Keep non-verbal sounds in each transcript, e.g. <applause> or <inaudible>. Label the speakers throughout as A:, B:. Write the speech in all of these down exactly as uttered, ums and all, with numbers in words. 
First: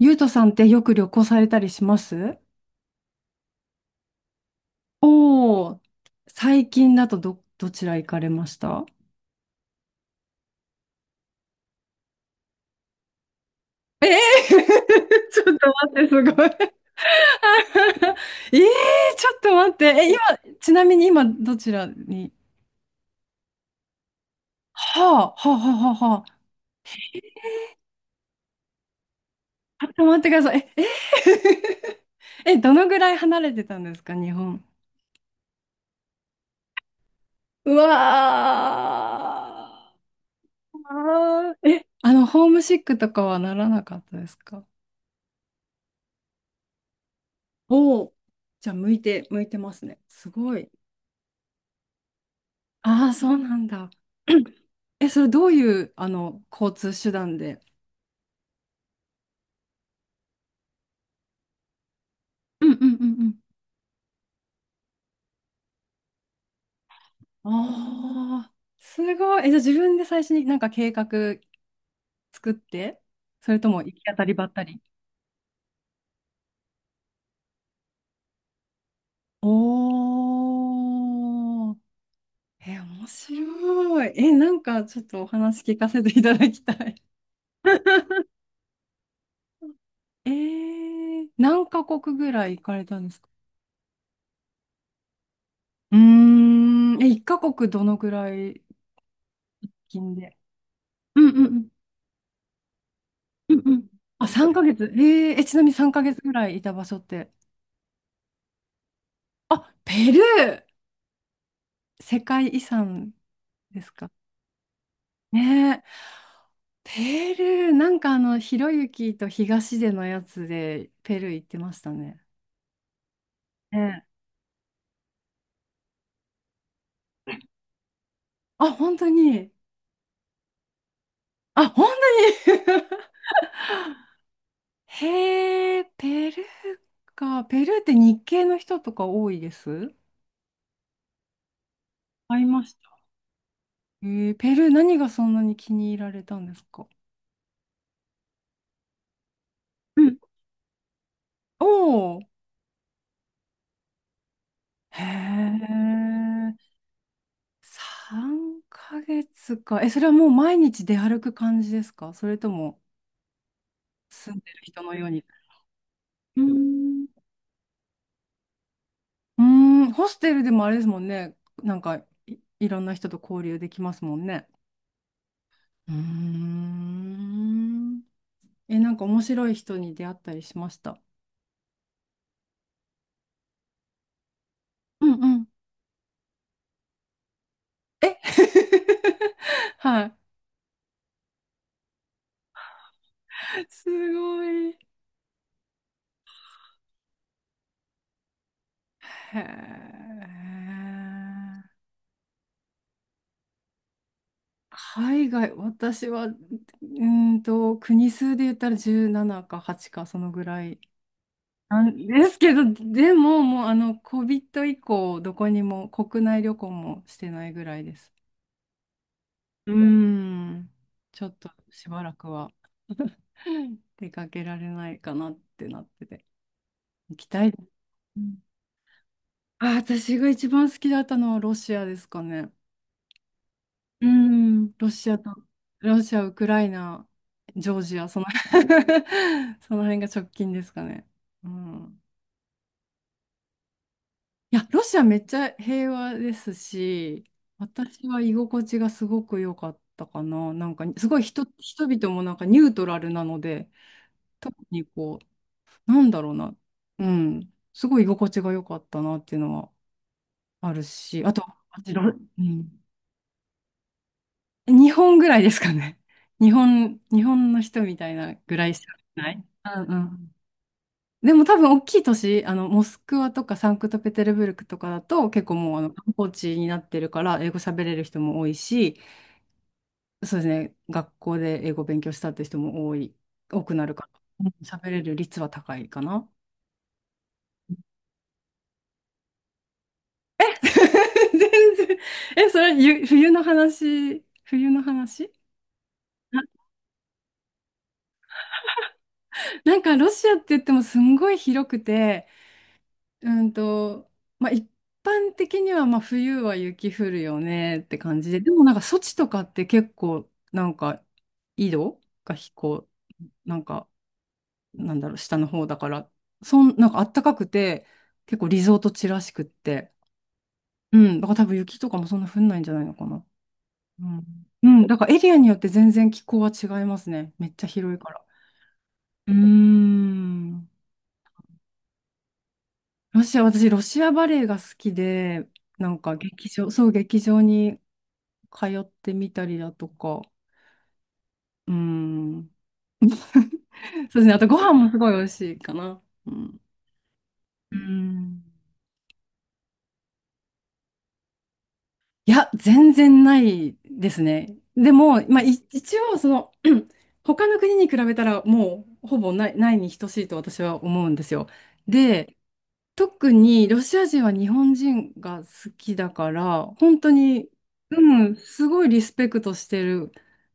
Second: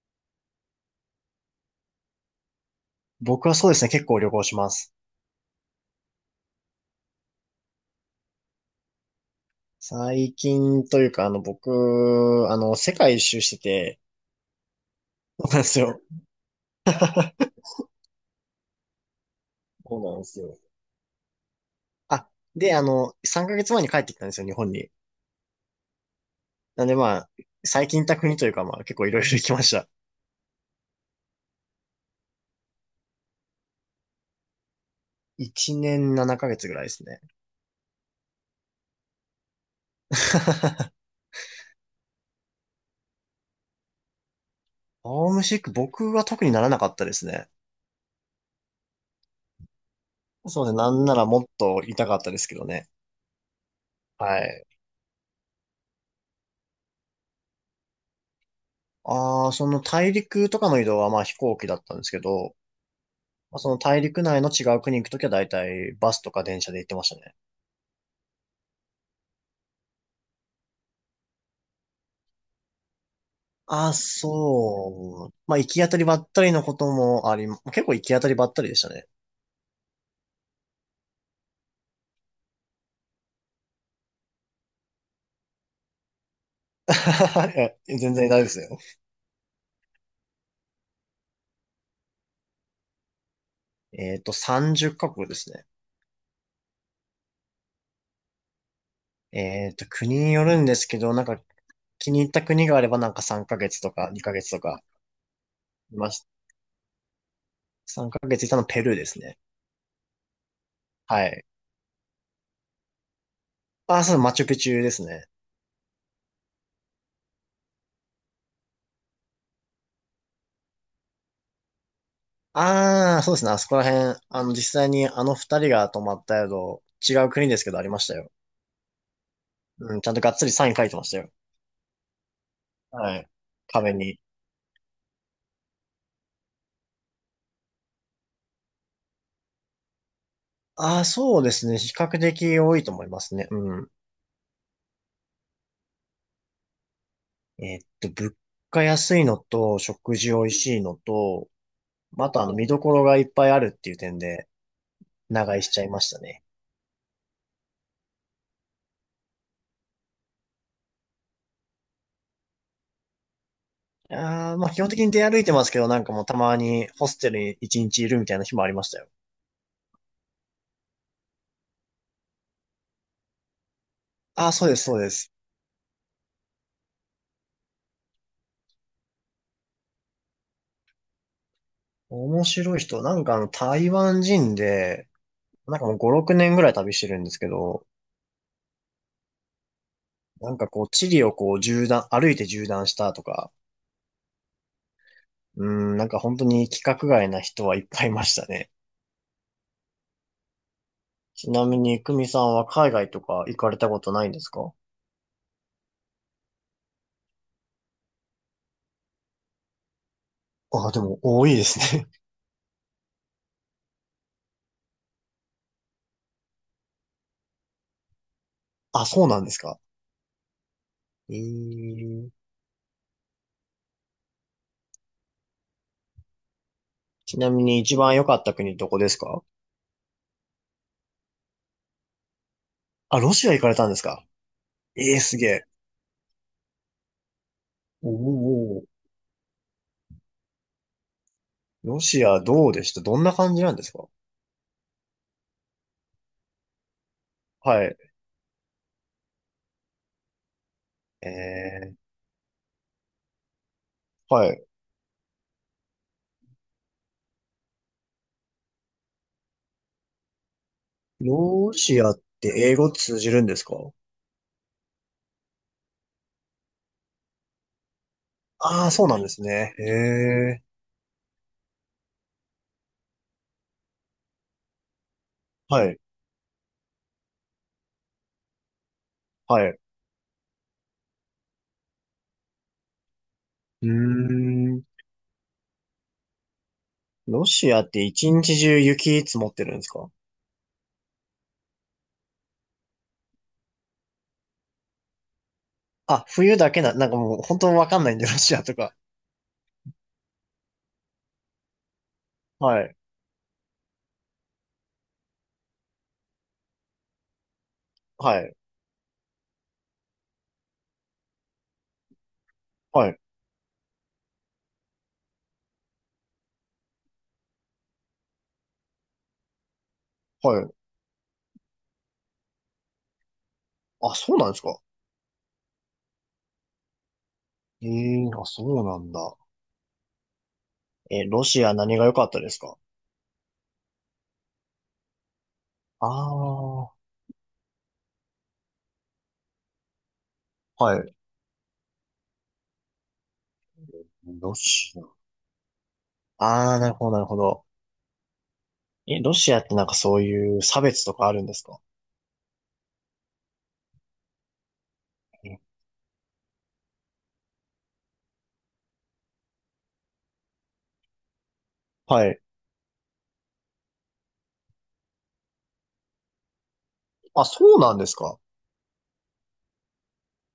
A: ゆうとさんってよく旅行されたりします？
B: 僕はそうですね、結構旅行します。
A: おー、最近だとど、どちら行かれました？
B: 最近というか、あの、僕、あの、世界一周してて、
A: ええー。 <laughs> ち
B: そう
A: ょっ
B: なんで
A: と
B: す
A: 待っ
B: よ。
A: て、すごい。 <laughs> ええー、ちょっと待って。
B: そう
A: え、
B: な
A: 今、
B: んですよ。
A: ちなみに今、どちら
B: あ、
A: に？
B: で、あの、さんかげつまえに帰ってきたんですよ、日本に。
A: はあ、はあ、はあ、はあ、はあ。
B: なんでまあ、最近行った国というか、まあ、結構いろいろ行きまし
A: ち
B: た。
A: ょっと待ってください。え、え <laughs> えどのぐらい離れてたんですか、日本。
B: いちねんななかげつぐらいですね。
A: うわー。
B: <laughs>
A: あーえ、あの、ホームシックとかはならなかったですか？
B: ホームシック、僕は特にならなかったですね。
A: おお、じゃあ向いて、向いてますね。すご
B: そう
A: い。
B: ですね、なんならもっと痛かったですけどね。
A: ああ、そうなんだ。
B: はい。
A: <clears throat> え、それどういう、あの、交通手段で？
B: ああ、その大陸とかの移動はまあ飛行機だったんですけど、
A: うんうんうん
B: まあその大陸内の違う国行くときは大体バスとか電車で行ってましたね。
A: うん。ああ、すごい。え、じゃあ自分で最初になんか計画作って、それとも行
B: あ、
A: き当たりばったり？
B: そう。まあ、行き当たりばったりのこともあり、結構行き当たりばったりでしたね。
A: おー。え、面白い。え、なんかちょっとお話聞かせていただきたい。
B: <laughs> いや全然大
A: <laughs>
B: 丈夫ですよ。
A: えー、何カ国ぐらい行かれたんですか？
B: えっと、さんじゅっかこくカ国ですね。
A: うーん、え、いっかこくカ国どのぐらい
B: えっと、
A: 近
B: 国に
A: で。
B: よるんですけど、
A: う
B: なん
A: ん
B: か
A: うんうん。
B: 気に入った国があればなんか3
A: うん
B: ヶ
A: う
B: 月
A: ん。
B: とか
A: あ、
B: にかげつ
A: 3
B: と
A: ヶ
B: か
A: 月。えー、え、ちなみに3
B: いま
A: ヶ月
B: した。
A: ぐらいいた場所って。
B: さんかげついたのペルーですね。
A: あ、ペルー
B: はい。
A: 世界遺産です
B: あ、
A: か？
B: そう、マチュピチュですね。
A: ねえ。ペルー、なんかあの、ひろゆきと東出のやつでペルー行ってましたね。
B: ああ、そうですね。あそこら
A: ねえ。
B: 辺、あの、実際にあの二人が泊まった宿、違う国ですけどありましたよ。
A: あ、本当に？
B: うん、ちゃんとがっつりサイン書いてましたよ。
A: あ、本当に。
B: はい。壁に。
A: <laughs> へえ、ペルーか。ペルーって日系の人とか多いです？
B: ああ、そうですね。比較
A: 会い
B: 的
A: まし
B: 多
A: た。
B: いと思いますね。うん。
A: えー、ペルー何がそんなに気に入られたんですか？
B: えーっと、物価安いのと、
A: う
B: 食
A: ん。
B: 事美味しいのと、
A: おお。
B: またあの、見どころがいっぱいあるっていう点で、
A: へ
B: 長居しちゃいましたね。
A: え、さんかげつか。え、それはもう毎日出歩く感じですか、それとも？住んで
B: ああ、
A: る
B: まあ基
A: 人
B: 本
A: の
B: 的
A: よう
B: に
A: に。
B: 出歩いてますけど、なんかもうた
A: うー
B: まに
A: ん、
B: ホステルに一日いるみたいな日もありましたよ。
A: うーん。ホステルでもあれですもんね。なんかい、いろんな人と交流できますもんね。
B: ああ、そうです、そうです。
A: うーん。え、なんか面白い人に出会ったりしました？
B: 面白い人、なんかあの、台湾人
A: う
B: で、
A: んうん。
B: なんかもうご、ろくねんぐらい旅してるんですけど、
A: え <laughs> はい。
B: なんかこう、地理をこう、縦断、歩いて縦断したとか、
A: すごい。
B: うーん、なんか本当に規格外な人はいっぱいいましたね。
A: へ
B: ちなみ
A: え。
B: に、久美さんは海外とか行かれたことないんですか？
A: 海外、私は、うーんと、国数で言ったらじゅうななかはちか、そのぐらい
B: ああ、でも多いです
A: なんで
B: ね。
A: すけど、でも、もう、あの、コビット以降、どこにも、国内旅行もしてないぐらいです。
B: <laughs> あ、そうなんです
A: うー
B: か。
A: ん、ちょ
B: え
A: っとしばら
B: ー、
A: くはうん出かけられないかなってなってて、行き
B: ち
A: た
B: な
A: いで
B: み
A: す。
B: に一番
A: う
B: 良か
A: ん。
B: った国どこですか？
A: あ、私が一番好きだったのはロシアですかね。
B: あ、ロシア行かれたんです
A: う
B: か？
A: ん、ロシ
B: ええ
A: ア
B: ー、
A: と、
B: すげえ。
A: ロシア、ウクライナ、ジョージア、
B: お
A: その。
B: お。
A: <laughs> その辺が直近ですかね。う
B: ロ
A: ん。
B: シアどうでした？どんな感じなんですか？
A: いや、ロシアめっちゃ平和ですし、
B: はい。
A: 私は居心地がすごく良かったかな。なんか、すごい人、人
B: え
A: 々もなんかニュートラルなので、
B: ー、は
A: 特
B: い。
A: にこう、なんだろうな、うん、すごい居心地が良かったなっていうのはあるし、あと、
B: ロ
A: 私
B: シ
A: ロ、
B: アっ
A: う
B: て英
A: ん、
B: 語通じるんですか？
A: 日本ぐらいですかね。<laughs> 日本、日本の人みたいなぐらい
B: あ
A: し
B: あー、
A: か
B: そうなんで
A: な
B: す
A: い。
B: ね。
A: うん
B: へ
A: うん。
B: え。
A: でも多分大きい都市、あの、モスクワとかサンクトペテルブルクとかだと結構もうあ
B: は
A: の
B: い。
A: 観光地になってるから英語喋れる人も多いし、
B: はい。う
A: そうですね、学校で英語勉強したって人も多い、多くな
B: ー
A: るから、うん
B: ん。
A: 喋れる率は高いかな。
B: ロシアって一日中雪積もってるんですか？
A: <laughs> 全然。え、それ、ゆ冬の話、冬の話？
B: あ、冬だけな、なんかもう本当わかんないんで、ロシアとか。
A: なんかロシアって言ってもすんごい広くて、
B: はい。
A: うんと、まあ、一般的にはまあ冬は雪降るよねって感じ
B: は
A: で、で
B: い。
A: もなんか措置とかって結構なんか緯度が飛行、
B: はい。
A: なんかなんだろう、下の方だから、そん、なんか暖かくて、結構リゾート地らしくって、
B: はい。
A: うん、だから多分雪とかもそんな降んないんじゃないのかな。う
B: あ、
A: ん、
B: そうなんです
A: う
B: か？
A: ん、だからエリアによって全然気候は違いますね。めっちゃ
B: え
A: 広いから。
B: えー、あ、そうなん
A: うー
B: だ。
A: ん。
B: え、ロシア何が良かったですか？
A: ロシア、私、ロシアバレエが好きで、なん
B: あ
A: か劇場、
B: あ
A: そ
B: ー、
A: う、劇場に通ってみたりだとか、
B: はい。
A: うん。<laughs> そうですね。あと
B: ロ
A: ご飯も
B: シ
A: すごい美味しいかな。う
B: ア。
A: ん。
B: ああ、なるほど、なるほど。
A: うん。
B: え、ロシアってなんかそういう差別とかあるんですか？
A: いや、全然ないですね。でも、まあ、い一応、その、<clears throat> 他の国に比べたら、もう、ほぼない、ないに等しいと私は思うんですよ。
B: は
A: で、
B: い。
A: 特にロシア人は日本人が好きだから、本当
B: あ、
A: に、
B: そうなんです
A: うん、
B: か？
A: すごいリスペクトしてるん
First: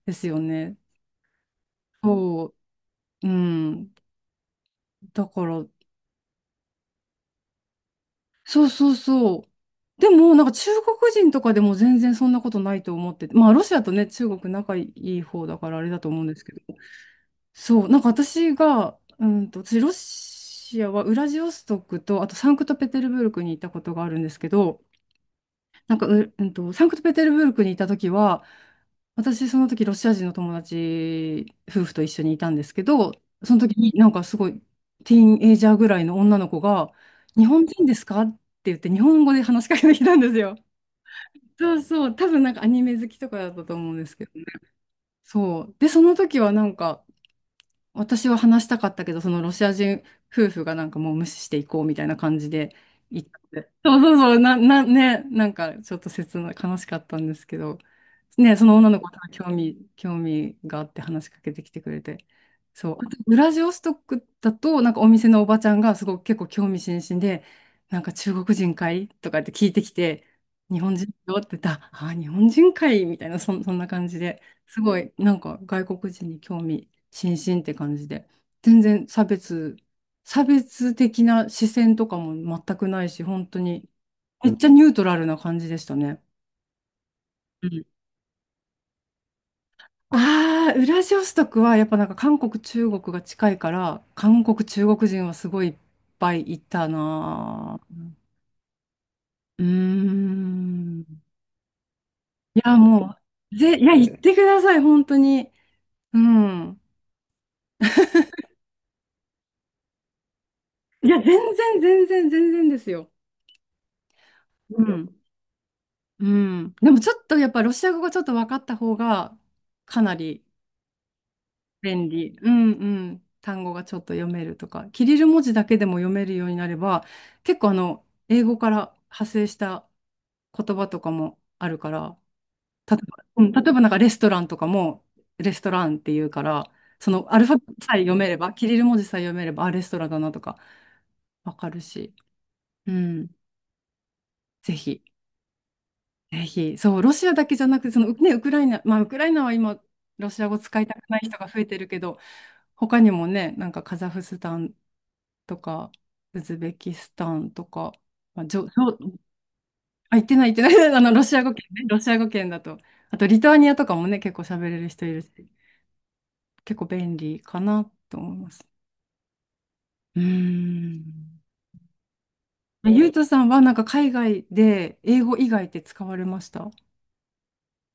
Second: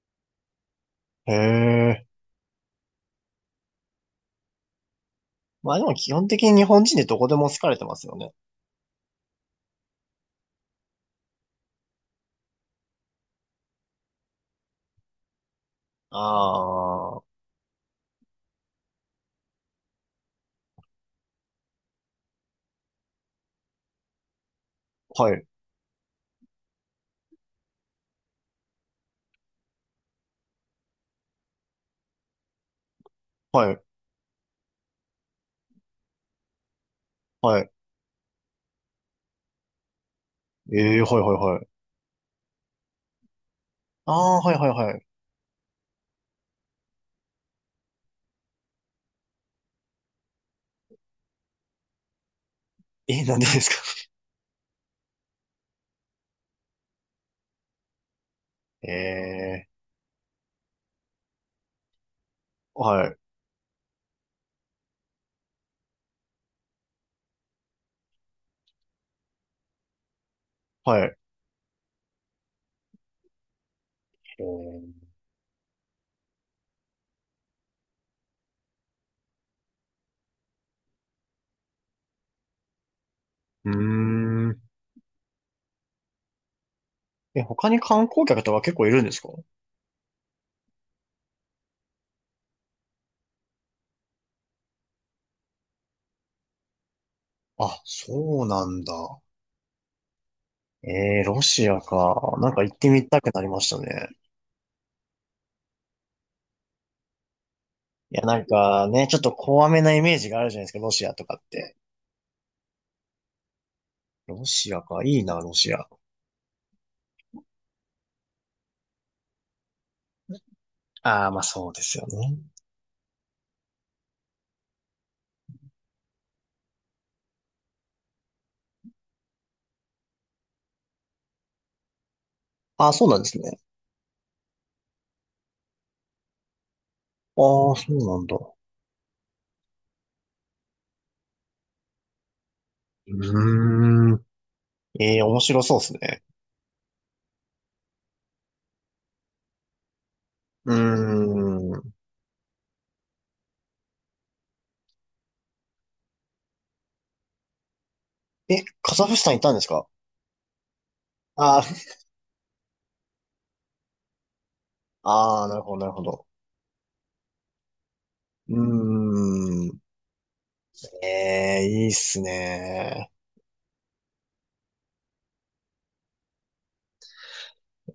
A: ですよね。
B: へえ。
A: そう、うん。だから、
B: まあでも基本的に日本人でどこでも好かれてますよね。
A: そうそうそう。でも、なんか中国人とかでも全然そんなことないと思ってて、まあロシアとね、中国仲いい方だからあれだと
B: あ
A: 思うんですけど、
B: あー、
A: そう、なんか私が、うんと、私ロシアはウラジオストクと、あとサンクトペテルブルクに行ったことがあるんですけど、
B: はい、
A: なんかう、うんと、サンクトペテルブルクに行った時は、私、その時、ロシア人の友達、夫婦と一緒にいたんですけど、その
B: は
A: 時
B: い、
A: になんかすごい、ティーンエイジャーぐらいの女の子が、日
B: は
A: 本
B: い。
A: 人ですかって言って、日本語で話しかけてきたんですよ。
B: ええー、はい、はい、はい。
A: そうそう、多分なんかアニメ好きとかだったと思うんで
B: あ
A: すけど、
B: あ、はい、はい、はい。
A: そう。で、その時はなんか、私は話したかったけど、そのロシア人夫婦がなんかもう無視していこうみたいな感じで
B: え
A: 言っ
B: ー、なん
A: た
B: でで
A: の
B: す
A: で。
B: か？
A: そうそうそう、な、な、ね、なんかちょっと切な、悲しかったんですけど、ね、その女の子が興
B: <laughs> ええ
A: 味、興味があって話しかけてきてくれて。
B: ー、
A: そう。
B: は
A: あと、
B: い、
A: ウラジオストクだと、なんかお店のおばちゃんがすごく結構興味津々で、なんか中国人かいとかって聞いてきて、日本
B: は
A: 人
B: い。
A: よって言ったら、ああ、日本人かいみたいな、そん、そんな感じで、
B: え
A: すご
B: ー、
A: い、なんか外国人に興味。新進って感じで、全然差別、差別的な視線とかも全くないし、本当
B: うー
A: に、めっ
B: ん。
A: ちゃニュートラルな感じでしたね。
B: え、
A: う
B: 他に
A: ん。
B: 観光客とか結構いるんですか？
A: ああ、ウラジオストクはやっぱなんか韓国、中国が近いから、韓国、中国人はすごいいっぱいいたな
B: あ、
A: ぁ。
B: そうなんだ。
A: うーん。い
B: ええー、ロシアか。なんか行
A: や、
B: ってみ
A: も
B: たくなり
A: う、
B: まし
A: ぜ、
B: た
A: いや、言
B: ね。
A: ってください、本当に。うん。
B: いや、なんかね、ちょっと怖めなイメージがあるじゃないですか、ロシ
A: い
B: ア
A: や、
B: と
A: 全
B: かって。
A: 然、全然、全然ですよ。
B: ロシ
A: う
B: アか、い
A: ん。
B: いな、ロシア。
A: うん。でもちょっとやっぱロシア語がちょっと分かった方がかなり
B: ああ、まあそうですよ
A: 便利。
B: ね。
A: うんうん。単語がちょっと読めるとか、キリル文字だけでも読めるようになれば、結構あの、英語から派生した言葉とかもあるから、
B: ああ、
A: 例え
B: そうなん
A: ば、
B: です
A: うん、
B: ね。
A: 例えばなんかレストランとかもレストランっていうから、そのアルファベ
B: あ
A: ッ
B: あ、そ
A: トさ
B: う
A: え読
B: なん
A: め
B: だ。
A: れば、キリル文字さえ読めれば、あ、レストランだなとか分かるし、うん、
B: うーん。
A: ぜひ。
B: ええ、面白そうですね。
A: ぜひ、そう、ロシアだけじゃなくて、その、ね、ウクライナ、まあ、ウクライナは今、ロシア語
B: うー
A: 使いたくない人が増えてる
B: ん。
A: けど、他にもね、なんかカザフスタンとか、ウズベキスタンとか、まあ、じ
B: え、
A: ょ、じ
B: カ
A: ょ、
B: ザフスタン行ったんですか？
A: あ、言ってない、言ってない、<laughs> あの、ロシア語
B: あ
A: 圏ね、
B: ー
A: ロシア語圏だと。あと、リトアニアとかもね、結構喋れる
B: <laughs>
A: 人いる
B: あ
A: し、
B: ー、なるほど、なるほど。
A: 結構便利かなと思いま
B: う
A: す。
B: ーん。
A: うーん。
B: ええ、いいっす
A: ゆ
B: ね。
A: うとさんは、なんか海外で英語以外って使われました？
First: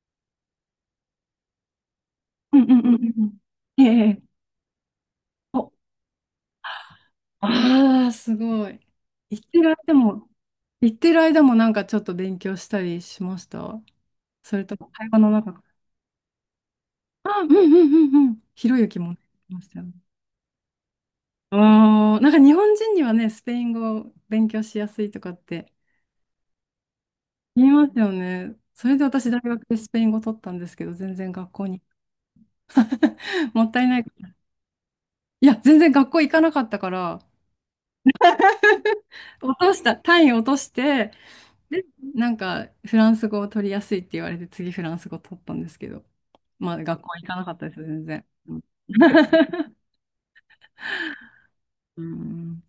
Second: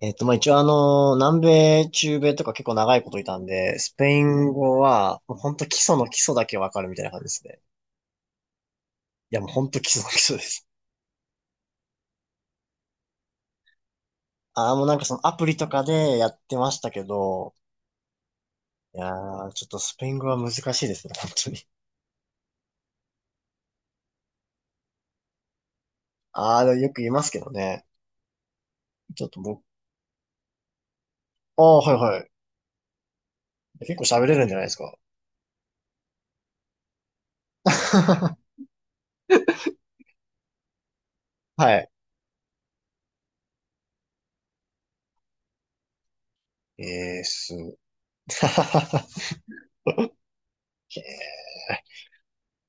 B: えっと、まあ、一応あの、南米、中米とか
A: うん
B: 結構
A: うんう
B: 長
A: んう
B: い
A: ん
B: ことい
A: う
B: たんで、
A: ん。え
B: スペ
A: え。え
B: イン語は、もうほんと基
A: え。
B: 礎の基礎だけわかるみたいな感じですね。
A: ああ、すごい。
B: い
A: 行
B: や、も
A: っ
B: う
A: て
B: ほん
A: る
B: と基
A: 間
B: 礎の基
A: も、
B: 礎です。
A: 行ってる間もなんかちょっと勉強したりしました？それ
B: あ
A: と
B: あ、もう
A: も
B: なんか
A: 会
B: そ
A: 話
B: の
A: の
B: アプ
A: 中
B: リ
A: か
B: とかでやってましたけ
A: ら？あ、うん
B: ど、
A: うんうんうん。ひろゆき
B: い
A: も
B: や
A: ね。
B: ー、
A: いま
B: ちょっ
A: した
B: と
A: よね。
B: スペイン語は難しいですね、本当に。
A: ああ、なんか日本人にはね、スペイン語を勉強しやすいとかって
B: ああ、よく言いますけど
A: 言い
B: ね。
A: ますよね。それで
B: ちょ
A: 私
B: っ
A: 大
B: と僕、
A: 学でスペイン語取ったんですけど、全然学
B: あ
A: 校
B: あ、
A: に。
B: はいはい。
A: <laughs> もったい
B: 結
A: ない。
B: 構喋れるんじゃないですか。
A: いや、全然学校行かなかったから、
B: <laughs>
A: 落とした、単位落として、
B: は
A: で、
B: い。
A: なんかフランス語を取りやすいって言われて、次フランス語取ったんですけど。まあ、学校は
B: えー、
A: 行かなか
B: す。<laughs>
A: ったで
B: へ
A: す、全然。うん。 <laughs> うん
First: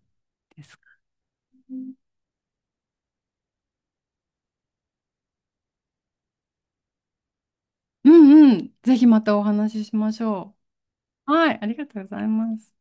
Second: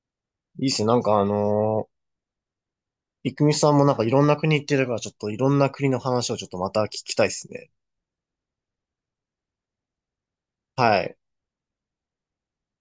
A: で
B: ーいいっ
A: す
B: す
A: か。
B: ね。なんかあのー、いくみさんもなんかいろんな国行ってるから、ちょっといろんな国の話をちょっとまた聞きたいっすね。
A: うんうん。ぜひまたお話ししましょ
B: はい。
A: う。はい、ありがとうございます。